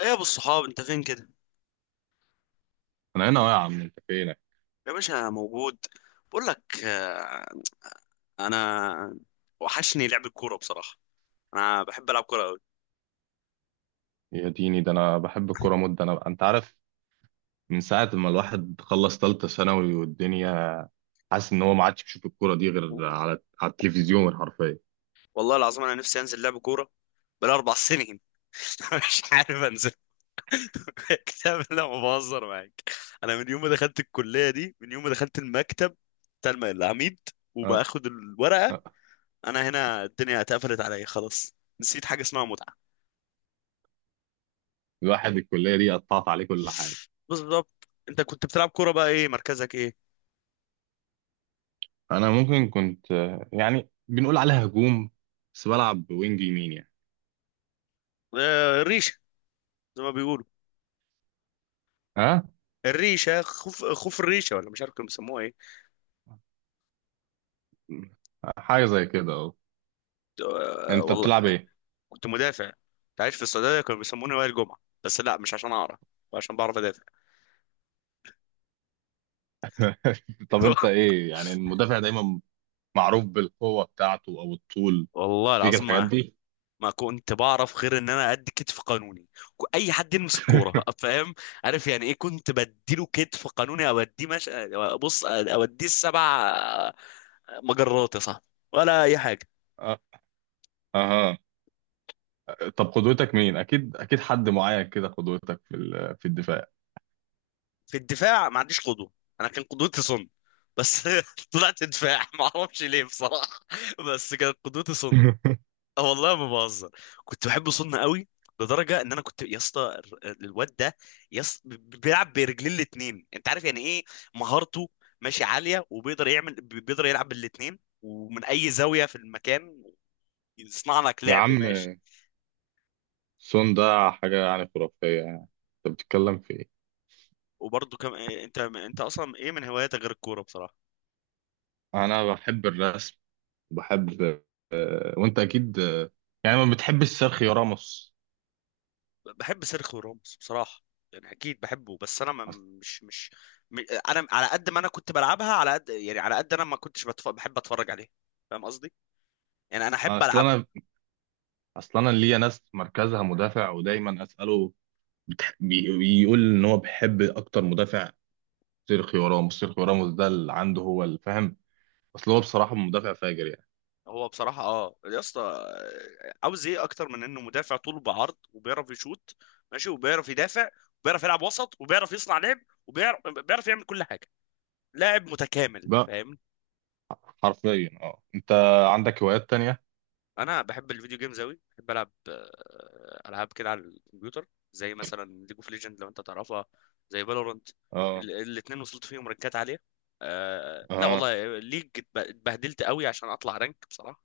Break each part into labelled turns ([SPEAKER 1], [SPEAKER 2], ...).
[SPEAKER 1] ايه يا ابو الصحاب، انت فين كده؟
[SPEAKER 2] انا هنا يا عم انت فينك.
[SPEAKER 1] يا باشا، أنا موجود. بقول لك، انا وحشني لعب الكوره بصراحه. انا بحب العب كوره قوي.
[SPEAKER 2] يا ديني ده انا بحب الكوره مده، انا انت عارف، من ساعه ما الواحد خلص ثالثه ثانوي والدنيا، حاسس ان هو ما عادش بيشوف الكوره دي غير على التلفزيون حرفيا.
[SPEAKER 1] والله العظيم انا نفسي انزل لعب كوره بال4 سنين. مش عارف انزل. كتاب، لا ما بهزر معاك. انا من يوم ما دخلت الكليه دي، من يوم ما دخلت المكتب بتاع العميد
[SPEAKER 2] اه.
[SPEAKER 1] وباخد الورقه.
[SPEAKER 2] آه.
[SPEAKER 1] انا هنا الدنيا اتقفلت عليا خلاص، نسيت حاجه اسمها متعه.
[SPEAKER 2] الواحد الكليه دي قطعت عليه كل حاجه.
[SPEAKER 1] بالظبط، انت كنت بتلعب كوره بقى، ايه مركزك ايه؟
[SPEAKER 2] انا ممكن كنت يعني بنقول عليها هجوم، بس بلعب وينج يمين يعني.
[SPEAKER 1] الريشه زي ما بيقولوا.
[SPEAKER 2] ها.
[SPEAKER 1] الريشه خوف خوف، الريشه، ولا مش عارف كانوا بيسموها ايه.
[SPEAKER 2] حاجه زي كده اهو. انت
[SPEAKER 1] والله
[SPEAKER 2] بتلعب ايه؟
[SPEAKER 1] كنت مدافع. كنت عايش في السعوديه، كانوا بيسموني وائل جمعه. بس لا مش عشان اعرف، عشان بعرف ادافع.
[SPEAKER 2] طب انت ايه يعني؟ المدافع دايما معروف بالقوه بتاعته او الطول،
[SPEAKER 1] والله
[SPEAKER 2] فيك
[SPEAKER 1] العظيم
[SPEAKER 2] الحاجات
[SPEAKER 1] ما
[SPEAKER 2] دي؟
[SPEAKER 1] ما كنت بعرف غير ان انا ادي كتف قانوني، اي حد يلمس الكوره. فاهم، عارف يعني ايه؟ كنت بديله كتف قانوني او اديه، مش، بص اوديه السبع مجرات يا صاحبي ولا اي حاجه.
[SPEAKER 2] اه. اها. طب قدوتك مين؟ اكيد حد معين كده قدوتك في في الدفاع.
[SPEAKER 1] في الدفاع ما عنديش قدوه. انا كان قدوتي صن، بس طلعت دفاع ما اعرفش ليه بصراحه، بس كانت قدوتي صن. اه والله ما بهزر، كنت بحب صن قوي. لدرجه ان انا كنت يا اسطى، الواد ده، يا اسطى بيلعب برجلين الاتنين انت عارف يعني ايه مهارته؟ ماشي، عاليه، وبيقدر يعمل، بيقدر يلعب بالاتنين ومن اي زاويه في المكان يصنع لك
[SPEAKER 2] يا
[SPEAKER 1] لعب
[SPEAKER 2] عم،
[SPEAKER 1] ماشي.
[SPEAKER 2] سون ده حاجة يعني خرافية يعني، انت بتتكلم في ايه؟
[SPEAKER 1] وبرضه، كم انت انت اصلا ايه من هواياتك غير الكوره بصراحه؟
[SPEAKER 2] انا بحب الرسم، بحب. وانت اكيد يعني ما بتحبش سيرخيو راموس؟
[SPEAKER 1] بحب سيرخيو راموس بصراحة، يعني أكيد بحبه، بس أنا ما
[SPEAKER 2] أص-
[SPEAKER 1] مش مش م- أنا على قد ما أنا كنت بلعبها، على قد يعني، على قد أنا ما كنتش بحب أتفرج عليها. فاهم قصدي؟ يعني أنا أحب
[SPEAKER 2] اصل
[SPEAKER 1] ألعبها.
[SPEAKER 2] انا، اصل انا ليا ناس مركزها مدافع ودايما اساله، بيقول ان هو بيحب اكتر مدافع سيرخيو راموس. سيرخيو راموس ده اللي عنده هو الفهم. اصل هو بصراحة مدافع فاجر يعني.
[SPEAKER 1] هو بصراحة يا اسطى، عاوز إيه أكتر من إنه مدافع؟ طوله بعرض وبيعرف يشوط ماشي، وبيعرف يدافع، وبيعرف يلعب وسط، وبيعرف يصنع لعب، وبيعرف يعمل كل حاجة. لاعب متكامل،
[SPEAKER 2] بقى
[SPEAKER 1] فاهمني؟
[SPEAKER 2] حرفيا اه، انت عندك هوايات تانية؟
[SPEAKER 1] انا بحب الفيديو جيمز اوي، بحب العب العاب كده على الكمبيوتر، زي مثلا ليج اوف ليجند لو انت تعرفها، زي فالورنت.
[SPEAKER 2] اه.
[SPEAKER 1] الاثنين وصلت فيهم رانكات عاليه. لا
[SPEAKER 2] اه.
[SPEAKER 1] والله ليج اتبهدلت قوي عشان اطلع رانك بصراحه،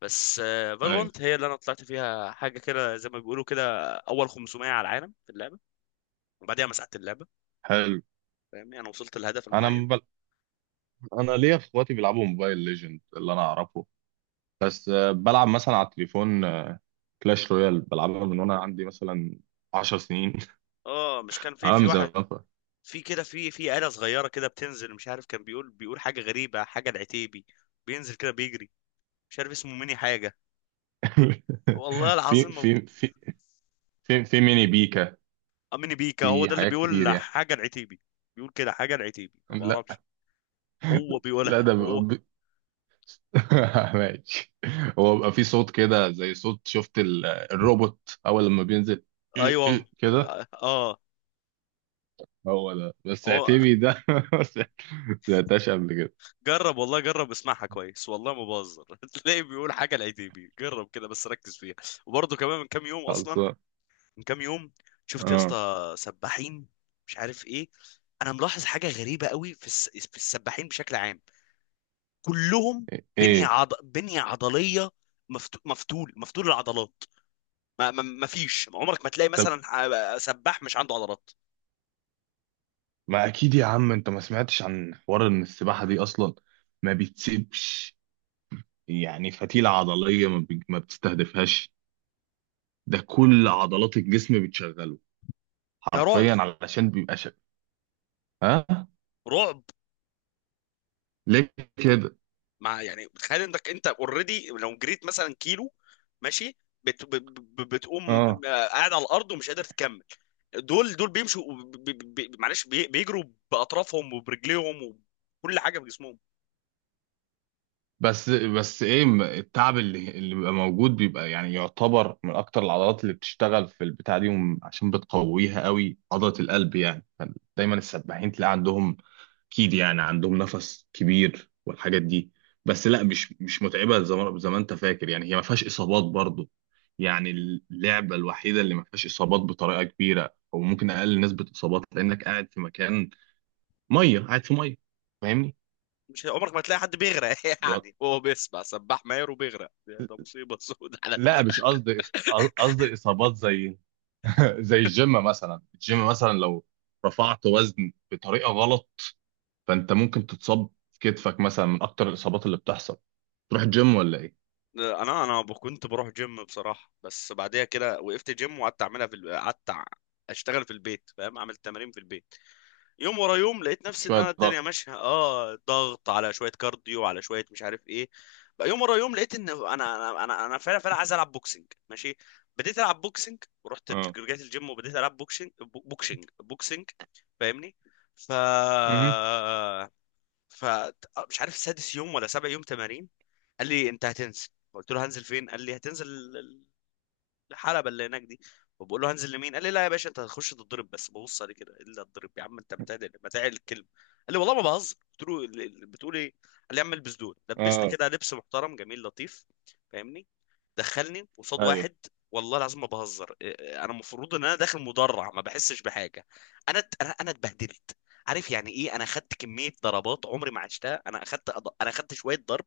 [SPEAKER 1] بس
[SPEAKER 2] ايوه.
[SPEAKER 1] فالورنت هي اللي انا طلعت فيها حاجه كده، زي ما بيقولوا كده، اول 500 على العالم في اللعبه، وبعديها مسحت اللعبه.
[SPEAKER 2] حلو.
[SPEAKER 1] فاهمني، انا وصلت لهدف
[SPEAKER 2] انا
[SPEAKER 1] معين.
[SPEAKER 2] مبل... انا ليا اخواتي بيلعبوا موبايل ليجند اللي انا اعرفه. أه، بلعب مثلا على التليفون كلاش رويال، بلعبها من وانا عندي مثلا 10 سنين.
[SPEAKER 1] اه، مش كان في
[SPEAKER 2] انا
[SPEAKER 1] في
[SPEAKER 2] من
[SPEAKER 1] واحد،
[SPEAKER 2] زمان
[SPEAKER 1] في كده، في آلة صغيرة كده بتنزل، مش عارف، كان بيقول حاجة غريبة، حاجة العتيبي، بينزل كده بيجري، مش عارف اسمه ميني حاجه، والله
[SPEAKER 2] في
[SPEAKER 1] العظيم هو.
[SPEAKER 2] في في في في ميني بيكا،
[SPEAKER 1] ميني بيكا هو
[SPEAKER 2] في
[SPEAKER 1] ده اللي
[SPEAKER 2] حاجات
[SPEAKER 1] بيقول
[SPEAKER 2] كتير يعني.
[SPEAKER 1] حاجه العتيبي، بيقول كده حاجه العتيبي، ما
[SPEAKER 2] لا.
[SPEAKER 1] بعرفش، هو
[SPEAKER 2] لا
[SPEAKER 1] بيقولها
[SPEAKER 2] ده بيبقى
[SPEAKER 1] هو.
[SPEAKER 2] بي- ماشي. هو بيبقى في صوت كده زي صوت، شفت الروبوت اول لما بينزل؟ إيه
[SPEAKER 1] ايوه،
[SPEAKER 2] إيه كده.
[SPEAKER 1] اه، آه.
[SPEAKER 2] هو ده بس
[SPEAKER 1] هو
[SPEAKER 2] اعتبي ده، ما سمعتهاش قبل كده.
[SPEAKER 1] جرب والله، جرب اسمعها كويس والله ما بهزر. تلاقي بيقول حاجه العتيبي، جرب كده بس ركز فيها. وبرضه كمان، من كام يوم اصلا،
[SPEAKER 2] خلصان.
[SPEAKER 1] من كام يوم، شفت يا
[SPEAKER 2] اه.
[SPEAKER 1] اسطى سباحين مش عارف ايه. انا ملاحظ حاجه غريبه قوي في في السباحين بشكل عام، كلهم
[SPEAKER 2] ايه؟
[SPEAKER 1] بنيه عضليه، مفتول العضلات. ما فيش عمرك ما تلاقي
[SPEAKER 2] طب
[SPEAKER 1] مثلا سباح مش عنده عضلات.
[SPEAKER 2] ما اكيد يا عم انت ما سمعتش عن حوار ان السباحه دي اصلا ما بتسيبش يعني فتيله عضليه، ما، ما بتستهدفهاش؟ ده كل عضلات الجسم بتشغله
[SPEAKER 1] ده رعب،
[SPEAKER 2] حرفيا، علشان بيبقى شغال. ها.
[SPEAKER 1] رعب.
[SPEAKER 2] ليه كده؟
[SPEAKER 1] يعني تخيل انك انت اوريدي لو جريت مثلا كيلو ماشي، بتقوم
[SPEAKER 2] اه.
[SPEAKER 1] قاعد على الارض ومش قادر تكمل. دول بيمشوا بيجروا باطرافهم وبرجليهم وكل حاجه بجسمهم.
[SPEAKER 2] بس التعب اللي بيبقى موجود بيبقى يعني يعتبر من اكتر العضلات اللي بتشتغل في البتاع دي، عشان بتقويها قوي عضله القلب يعني. دايما السباحين تلاقي عندهم، اكيد يعني عندهم نفس كبير والحاجات دي. بس لا، مش متعبه زي ما انت فاكر يعني. هي ما فيهاش اصابات برضو يعني، اللعبه الوحيده اللي ما فيهاش اصابات بطريقه كبيره، او ممكن اقل نسبه اصابات، لانك قاعد في مكان ميه، قاعد في ميه. فاهمني؟
[SPEAKER 1] مش عمرك ما تلاقي حد بيغرق،
[SPEAKER 2] يقعد-
[SPEAKER 1] يعني هو بيسبح سباح ماهر وبيغرق، ده مصيبه سود على.
[SPEAKER 2] لا مش قصدي قصدي اصابات زي زي الجيم. مثلا الجيم مثلا لو رفعت وزن بطريقه غلط، فانت ممكن تتصاب في كتفك مثلا، من اكتر الاصابات اللي بتحصل. تروح الجيم ولا ايه؟
[SPEAKER 1] انا كنت بروح جيم بصراحه، بس بعديها كده وقفت جيم وقعدت اعملها في اشتغل في البيت، فاهم، اعمل تمارين في البيت، يوم ورا يوم. لقيت نفسي ان
[SPEAKER 2] شويه
[SPEAKER 1] انا الدنيا
[SPEAKER 2] ضغط.
[SPEAKER 1] ماشيه، ضغط على شويه كارديو، على شويه مش عارف ايه. بقى يوم ورا يوم لقيت ان انا فعلا فعلا عايز العب بوكسنج ماشي. بديت العب بوكسنج، ورحت
[SPEAKER 2] آه.
[SPEAKER 1] رجعت الجيم وبديت العب بوكسنج. بوكسنج بوكسنج، فاهمني. ف
[SPEAKER 2] امم.
[SPEAKER 1] فمش عارف سادس يوم ولا سابع يوم تمارين، قال لي انت هتنزل. قلت له هنزل فين؟ قال لي هتنزل الحلبة اللي هناك دي. وبقول له هنزل لمين؟ قال لي لا يا باشا، انت هتخش تتضرب بس ببص عليه كده. الا تضرب يا عم، انت بتعدل الكلمه. قال لي والله ما بهزر. قلت له بتقول ايه؟ قال لي يا عم البس دول، لبسني
[SPEAKER 2] اه.
[SPEAKER 1] كده لبس محترم جميل لطيف، فاهمني. دخلني قصاد
[SPEAKER 2] ايوه.
[SPEAKER 1] واحد، والله العظيم ما بهزر. انا المفروض ان انا داخل مدرع ما بحسش بحاجه. انا ات- انا أنا اتبهدلت، عارف يعني ايه، انا اخدت كميه ضربات عمري ما عشتها، انا اخدت شويه ضرب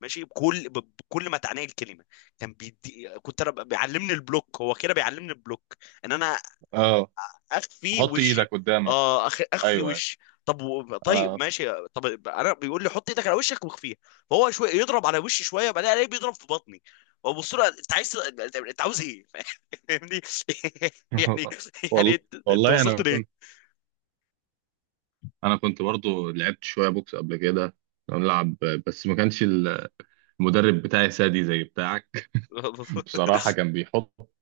[SPEAKER 1] ماشي، بكل ما تعنيه الكلمه. كان بيدي، بيعلمني البلوك، هو كده بيعلمني البلوك، ان انا
[SPEAKER 2] اه.
[SPEAKER 1] اخفي
[SPEAKER 2] حط ايدك
[SPEAKER 1] وشي.
[SPEAKER 2] قدامك.
[SPEAKER 1] اه، اخفي
[SPEAKER 2] ايوه ايوه.
[SPEAKER 1] وشي. طيب
[SPEAKER 2] انا
[SPEAKER 1] ماشي. طب انا بيقول لي حط ايدك على وشك واخفيها، فهو شويه يضرب على وشي، شويه بعدين الاقيه بيضرب في بطني، وابص له، انت عاوز ايه؟ فاهمني، يعني، يعني
[SPEAKER 2] والله.
[SPEAKER 1] أنت
[SPEAKER 2] والله
[SPEAKER 1] وصلت
[SPEAKER 2] انا
[SPEAKER 1] ليه؟
[SPEAKER 2] كنت، انا كنت برضو لعبت شويه بوكس قبل كده، كنا بنلعب. بس ما كانش المدرب بتاعي سادي زي بتاعك. بصراحه كان بيحط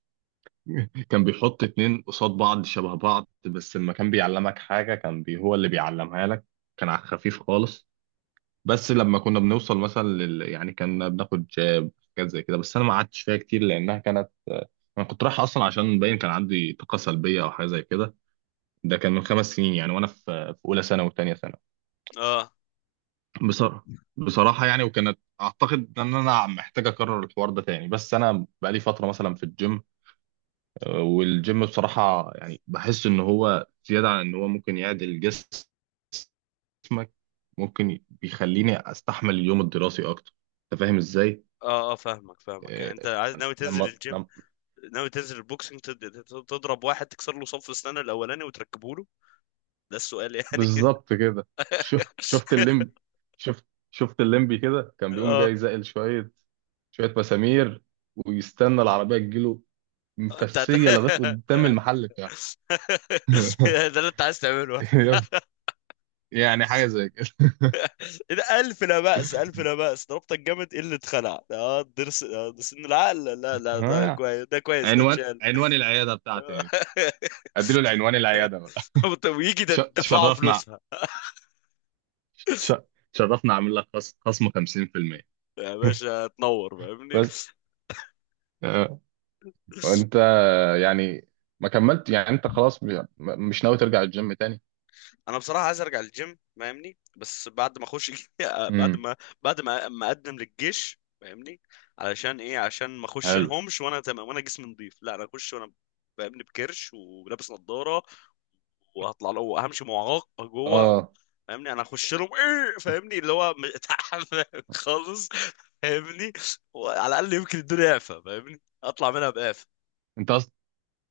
[SPEAKER 2] كان بيحط اتنين قصاد بعض شبه بعض، بس لما كان بيعلمك حاجه كان هو اللي بيعلمها لك. كان على الخفيف خالص. بس لما كنا بنوصل مثلا يعني كنا بناخد جاب، حاجات زي كده. بس انا ما قعدتش فيها كتير لانها كانت، انا كنت رايح اصلا عشان باين كان عندي طاقه سلبيه او حاجه زي كده. ده كان من خمس سنين يعني وانا في، في اولى ثانوي وثانيه ثانوي
[SPEAKER 1] اه،
[SPEAKER 2] بصراحه. بصراحه يعني، وكانت اعتقد ان انا محتاج اكرر الحوار ده تاني، بس انا بقالي فتره مثلا في الجيم. آه، والجيم بصراحه يعني بحس ان هو زياده عن ان هو ممكن يعدل جسمك، ممكن بيخليني استحمل اليوم الدراسي اكتر. انت فاهم ازاي؟
[SPEAKER 1] اه، اه، فاهمك، فاهمك، يعني
[SPEAKER 2] إيه،
[SPEAKER 1] انت عايز، ناوي تنزل
[SPEAKER 2] لما
[SPEAKER 1] الجيم،
[SPEAKER 2] لما
[SPEAKER 1] ناوي تنزل البوكسنج، تضرب واحد تكسر له صف اسنانه الاولاني وتركبه له. ده السؤال يعني.
[SPEAKER 2] بالظبط كده. شو شفت الليمبي؟ شفت الليمبي كده كان بيقوم
[SPEAKER 1] اه
[SPEAKER 2] جاي زائل شوية، شوية مسامير، ويستنى العربية تجيله
[SPEAKER 1] انت.
[SPEAKER 2] مفسية لغاية قدام المحل بتاعه.
[SPEAKER 1] ده اللي انت عايز تعمله؟
[SPEAKER 2] يعني حاجة زي كده.
[SPEAKER 1] إيه ده، ألف لا بأس، ألف لا بأس، ضربت الجامد، إيه اللي اتخلع؟ اه درس، ده سن العقل، لا لا، ده
[SPEAKER 2] آه.
[SPEAKER 1] كويس، ده كويس، ده
[SPEAKER 2] عنوان
[SPEAKER 1] اتشال.
[SPEAKER 2] عنوان العيادة بتاعتي يعني، اديله العنوان العيادة بقى.
[SPEAKER 1] طب ويجي ده دفعوا
[SPEAKER 2] تشرفنا.
[SPEAKER 1] فلوسها؟
[SPEAKER 2] تش- تشرفنا. اعمل لك خصم 50%.
[SPEAKER 1] يا باشا تنور، فاهمني.
[SPEAKER 2] بس آه. وانت يعني ما كملت يعني؟ انت خلاص مش ناوي ترجع الجيم تاني؟
[SPEAKER 1] انا بصراحه عايز ارجع للجيم فاهمني، بس بعد ما اخش، بعد
[SPEAKER 2] امم.
[SPEAKER 1] ما بعد ما ما اقدم للجيش فاهمني. علشان ايه؟ عشان ما اخش
[SPEAKER 2] حلو.
[SPEAKER 1] لهمش وانا تمام وانا جسمي نظيف، لا انا اخش وانا، فاهمني، بكرش ولابس نظاره، وهطلع له وهمشي معاق جوه،
[SPEAKER 2] اه.
[SPEAKER 1] فاهمني. انا اخش لهم ايه؟ فاهمني، اللي هو تعبان خالص، فاهمني. وعلى الاقل يمكن الدنيا اعفى فاهمني، اطلع منها بقافه.
[SPEAKER 2] انت اصلا،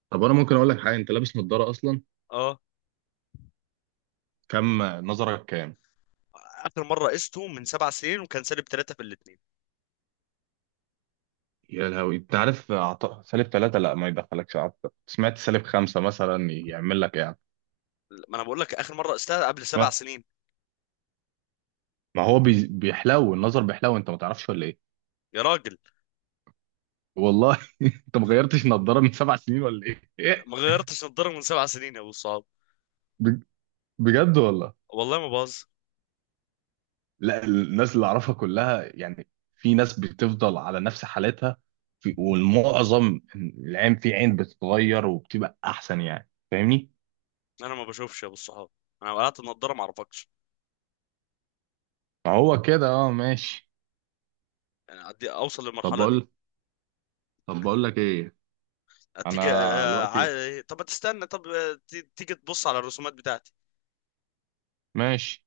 [SPEAKER 2] طب انا ممكن اقول لك حاجه، انت لابس نظاره اصلا،
[SPEAKER 1] اه،
[SPEAKER 2] كم نظرك كام؟
[SPEAKER 1] اخر مره قسته من 7 سنين وكان سالب ثلاثه في الاثنين.
[SPEAKER 2] يا لهوي! انت عارف سالب ثلاثة، لا ما يدخلكش، سمعت سالب خمسة مثلا يعمل لك ايه يعني؟
[SPEAKER 1] ما انا بقول لك اخر مره قستها قبل سبع
[SPEAKER 2] سمعت،
[SPEAKER 1] سنين
[SPEAKER 2] ما هو بيحلو النظر بيحلو، انت ما تعرفش ولا ايه؟
[SPEAKER 1] يا راجل.
[SPEAKER 2] والله انت ما غيرتش نظاره من سبع سنين ولا ايه؟ إيه؟
[SPEAKER 1] ما غيرتش نضاره من 7 سنين يا ابو الصحاب.
[SPEAKER 2] بج- بجد والله؟
[SPEAKER 1] والله ما باظ.
[SPEAKER 2] لا الناس اللي اعرفها كلها يعني، في ناس بتفضل على نفس حالتها، في والمعظم العين عين بتتغير وبتبقى احسن يعني، فاهمني؟
[SPEAKER 1] انا ما بشوفش يا ابو الصحاب، انا قلعت النضاره ما اعرفكش،
[SPEAKER 2] فهو كده اه، ماشي.
[SPEAKER 1] يعني اوصل
[SPEAKER 2] طب
[SPEAKER 1] للمرحله دي.
[SPEAKER 2] بقول طب بقول لك ايه، انا دلوقتي،
[SPEAKER 1] طب ما تستنى، طب تيجي تبص على الرسومات بتاعتي.
[SPEAKER 2] ماشي